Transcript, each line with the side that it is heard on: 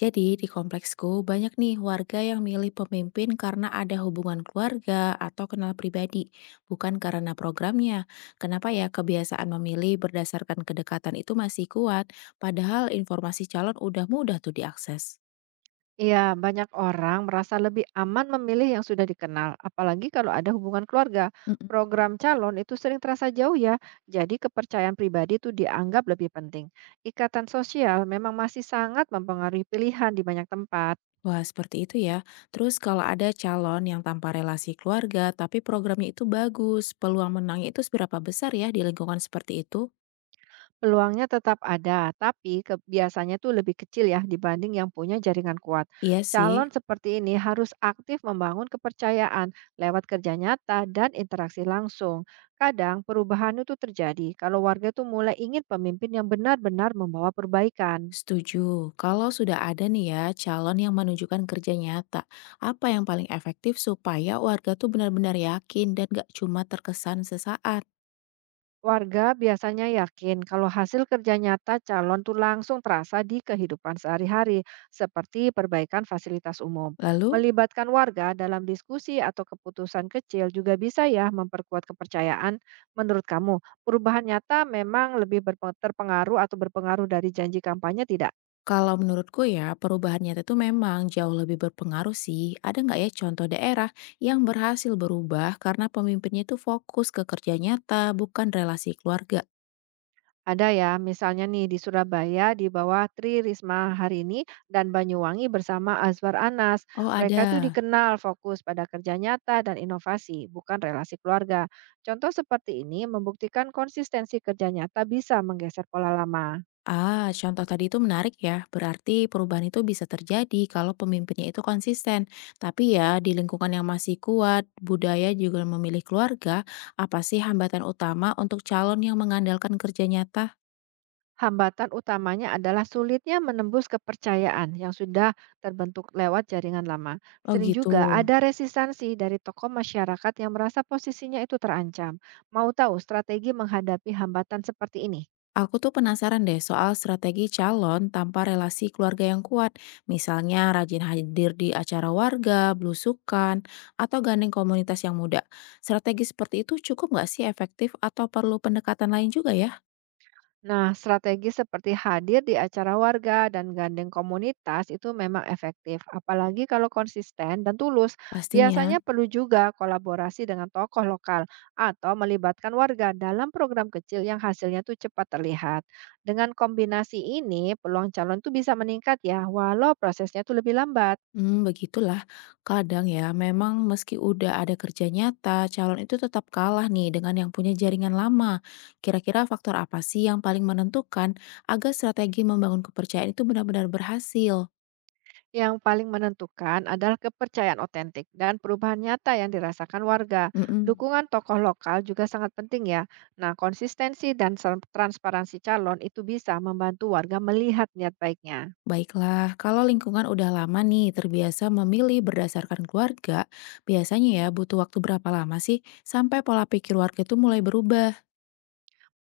left: Jadi di kompleksku banyak nih warga yang milih pemimpin karena ada hubungan keluarga atau kenal pribadi, bukan karena programnya. Kenapa ya kebiasaan memilih berdasarkan kedekatan itu masih kuat, padahal informasi calon udah mudah tuh diakses.
right: Iya, banyak orang merasa lebih aman memilih yang sudah dikenal, apalagi kalau ada hubungan keluarga.
left: Mm-mm.
right: Program calon itu sering terasa jauh ya, jadi kepercayaan pribadi itu dianggap lebih penting. Ikatan sosial memang masih sangat mempengaruhi pilihan di banyak tempat.
left: Wah, seperti itu ya. Terus kalau ada calon yang tanpa relasi keluarga tapi programnya itu bagus, peluang menangnya itu seberapa besar ya di lingkungan seperti itu?
right: Peluangnya tetap ada, tapi biasanya tuh lebih kecil ya dibanding yang punya jaringan kuat.
left: Iya
right: Calon
left: sih.
right: seperti ini harus aktif membangun kepercayaan lewat kerja nyata dan interaksi langsung. Kadang perubahan itu terjadi kalau warga tuh mulai ingin pemimpin yang benar-benar membawa perbaikan.
left: Setuju. Kalau sudah ada nih ya calon yang menunjukkan kerja nyata, apa yang paling efektif supaya warga tuh benar-benar yakin dan gak cuma terkesan sesaat?
right: Warga biasanya yakin kalau hasil kerja nyata calon tuh langsung terasa di kehidupan sehari-hari, seperti perbaikan fasilitas umum.
left: Lalu,
right: Melibatkan warga dalam diskusi atau keputusan kecil juga bisa ya memperkuat kepercayaan. Menurut kamu, perubahan nyata memang lebih terpengaruh atau berpengaruh dari janji kampanye tidak?
left: kalau menurutku ya perubahan nyata tuh memang jauh lebih berpengaruh sih. Ada nggak ya contoh daerah yang berhasil berubah karena pemimpinnya tuh fokus ke kerja nyata, bukan relasi keluarga?
right: Ada ya, misalnya nih di Surabaya di bawah Tri Risma hari ini dan Banyuwangi bersama Azwar Anas.
left: Oh
right: Mereka tuh
left: ada.
right: dikenal fokus pada kerja nyata dan inovasi, bukan relasi keluarga. Contoh seperti ini membuktikan konsistensi kerja nyata bisa menggeser pola lama.
left: Ah, contoh tadi itu menarik ya. Berarti perubahan itu bisa terjadi kalau pemimpinnya itu konsisten. Tapi ya, di lingkungan yang masih kuat, budaya juga memilih keluarga, apa sih hambatan utama untuk calon yang mengandalkan kerja nyata?
right: Hambatan utamanya adalah sulitnya menembus kepercayaan yang sudah terbentuk lewat jaringan lama.
left: Oh
right: Sering
left: gitu.
right: juga ada resistansi dari tokoh masyarakat yang merasa posisinya itu terancam. Mau tahu strategi menghadapi hambatan seperti ini?
left: Aku tuh penasaran deh soal strategi calon tanpa relasi keluarga yang kuat. Misalnya rajin hadir di acara warga, belusukan, atau gandeng komunitas yang muda. Strategi seperti itu cukup nggak sih efektif atau perlu pendekatan lain juga ya?
right: Nah, strategi seperti hadir di acara warga dan gandeng komunitas itu memang efektif, apalagi kalau konsisten dan tulus.
left: Pastinya.
right: Biasanya perlu juga kolaborasi dengan tokoh lokal atau melibatkan warga dalam program kecil yang hasilnya tuh cepat terlihat. Dengan kombinasi ini, peluang calon tuh bisa meningkat ya, walau prosesnya tuh lebih lambat.
left: Mmm, begitulah. Kadang ya, memang meski udah ada kerja nyata, calon itu tetap kalah nih dengan yang punya jaringan lama. Kira-kira faktor apa sih yang paling menentukan agar strategi membangun kepercayaan itu benar-benar berhasil?
right: Yang paling menentukan adalah kepercayaan otentik dan perubahan nyata yang dirasakan warga.
left: Mhm.
right: Dukungan tokoh lokal juga sangat penting ya. Nah, konsistensi dan transparansi calon itu bisa membantu warga melihat niat baiknya.
left: Baiklah, kalau lingkungan udah lama nih terbiasa memilih berdasarkan keluarga, biasanya ya butuh waktu berapa lama sih sampai pola pikir warga itu mulai berubah?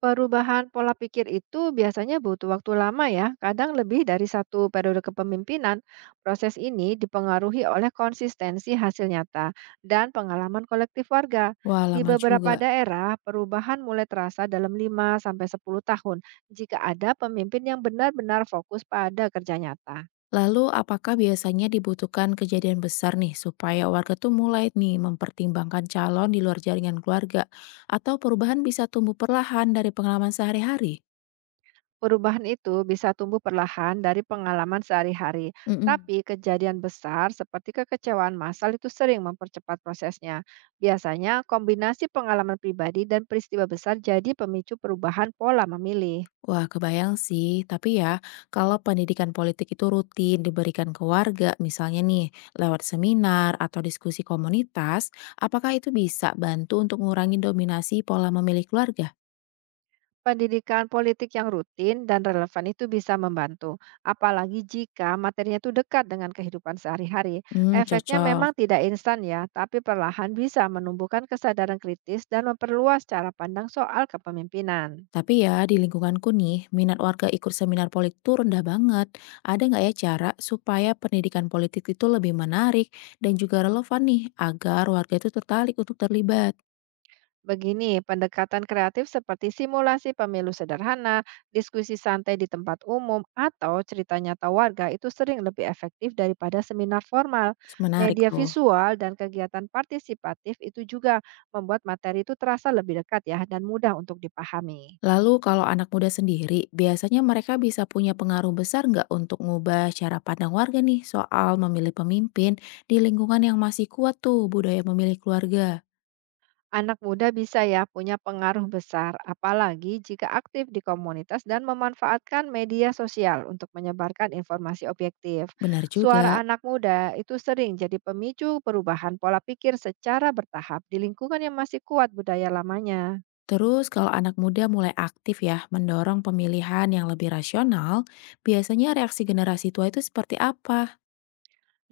right: Perubahan pola pikir itu biasanya butuh waktu lama ya, kadang lebih dari satu periode kepemimpinan. Proses ini dipengaruhi oleh konsistensi hasil nyata dan pengalaman kolektif warga.
left: Wah,
right: Di
left: lama
right: beberapa
left: juga.
right: daerah, perubahan mulai terasa dalam 5 sampai 10 tahun jika ada pemimpin yang benar-benar fokus pada kerja nyata.
left: Lalu apakah biasanya dibutuhkan kejadian besar nih supaya warga tuh mulai nih mempertimbangkan calon di luar jaringan keluarga atau perubahan bisa tumbuh perlahan dari pengalaman sehari-hari?
right: Perubahan itu bisa tumbuh perlahan dari pengalaman sehari-hari,
left: Mm-mm.
right: tapi kejadian besar seperti kekecewaan massal itu sering mempercepat prosesnya. Biasanya, kombinasi pengalaman pribadi dan peristiwa besar jadi pemicu perubahan pola memilih.
left: Wah, kebayang sih. Tapi ya, kalau pendidikan politik itu rutin diberikan ke warga, misalnya nih lewat seminar atau diskusi komunitas, apakah itu bisa bantu untuk mengurangi dominasi pola memilih keluarga?
right: Pendidikan politik yang rutin dan relevan itu bisa membantu, apalagi jika materinya itu dekat dengan kehidupan sehari-hari.
left: Hmm,
right: Efeknya memang
left: cocok.
right: tidak instan ya, tapi perlahan bisa menumbuhkan kesadaran kritis dan memperluas cara pandang soal kepemimpinan.
left: Tapi ya, di lingkunganku nih, minat warga ikut seminar politik tuh rendah banget. Ada nggak ya cara supaya pendidikan politik itu lebih menarik dan juga relevan nih, agar warga itu tertarik untuk terlibat?
right: Begini, pendekatan kreatif seperti simulasi pemilu sederhana, diskusi santai di tempat umum, atau cerita nyata warga itu sering lebih efektif daripada seminar formal.
left: Menarik
right: Media
left: tuh.
right: visual dan kegiatan partisipatif itu juga membuat materi itu terasa lebih dekat ya dan mudah untuk dipahami.
left: Lalu kalau anak muda sendiri, biasanya mereka bisa punya pengaruh besar nggak untuk ngubah cara pandang warga nih soal memilih pemimpin di lingkungan yang masih kuat tuh budaya memilih keluarga?
right: Anak muda bisa ya punya pengaruh besar, apalagi jika aktif di komunitas dan memanfaatkan media sosial untuk menyebarkan informasi objektif.
left: Benar
right: Suara
left: juga.
right: anak muda itu sering jadi pemicu perubahan pola pikir secara bertahap di lingkungan yang masih kuat budaya lamanya.
left: Terus kalau anak muda mulai aktif ya, mendorong pemilihan yang lebih rasional, biasanya reaksi generasi tua itu seperti apa?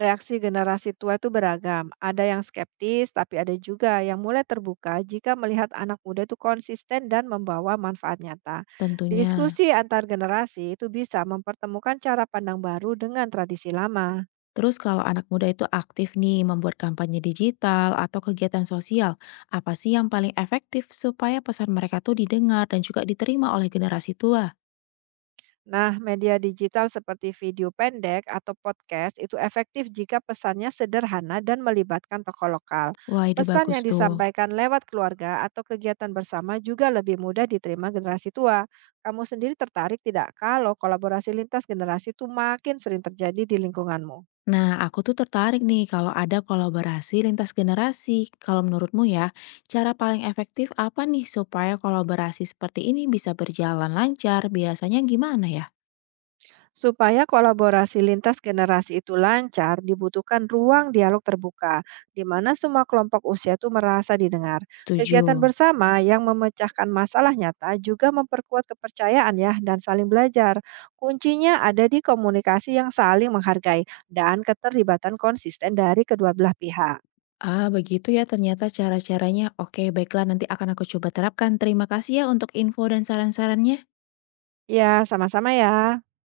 right: Reaksi generasi tua itu beragam. Ada yang skeptis, tapi ada juga yang mulai terbuka jika melihat anak muda itu konsisten dan membawa manfaat nyata.
left: Tentunya.
right: Diskusi antar generasi itu bisa mempertemukan cara pandang baru dengan tradisi lama.
left: Terus kalau anak muda itu aktif nih membuat kampanye digital atau kegiatan sosial, apa sih yang paling efektif supaya pesan mereka tuh didengar dan juga diterima oleh generasi tua?
right: Nah, media digital seperti video pendek atau podcast itu efektif jika pesannya sederhana dan melibatkan tokoh lokal.
left: Wah, ide
right: Pesan
left: bagus
right: yang
left: tuh.
right: disampaikan lewat keluarga atau kegiatan bersama juga lebih mudah diterima generasi tua. Kamu sendiri tertarik tidak kalau kolaborasi lintas generasi itu makin sering terjadi di lingkunganmu?
left: Nah, aku tuh tertarik nih kalau ada kolaborasi lintas generasi. Kalau menurutmu ya, cara paling efektif apa nih supaya kolaborasi seperti ini bisa berjalan lancar? Biasanya gimana ya?
right: Supaya kolaborasi lintas generasi itu lancar, dibutuhkan ruang dialog terbuka, di mana semua kelompok usia itu merasa didengar. Kegiatan
left: Setuju.
right: bersama yang memecahkan masalah nyata juga memperkuat kepercayaan ya dan saling belajar. Kuncinya ada di komunikasi yang saling menghargai dan keterlibatan konsisten dari kedua belah pihak.
left: Ah, begitu ya ternyata cara-caranya. Oke, baiklah nanti akan aku coba terapkan. Terima kasih ya untuk info dan saran-sarannya.
right: Ya, sama-sama ya.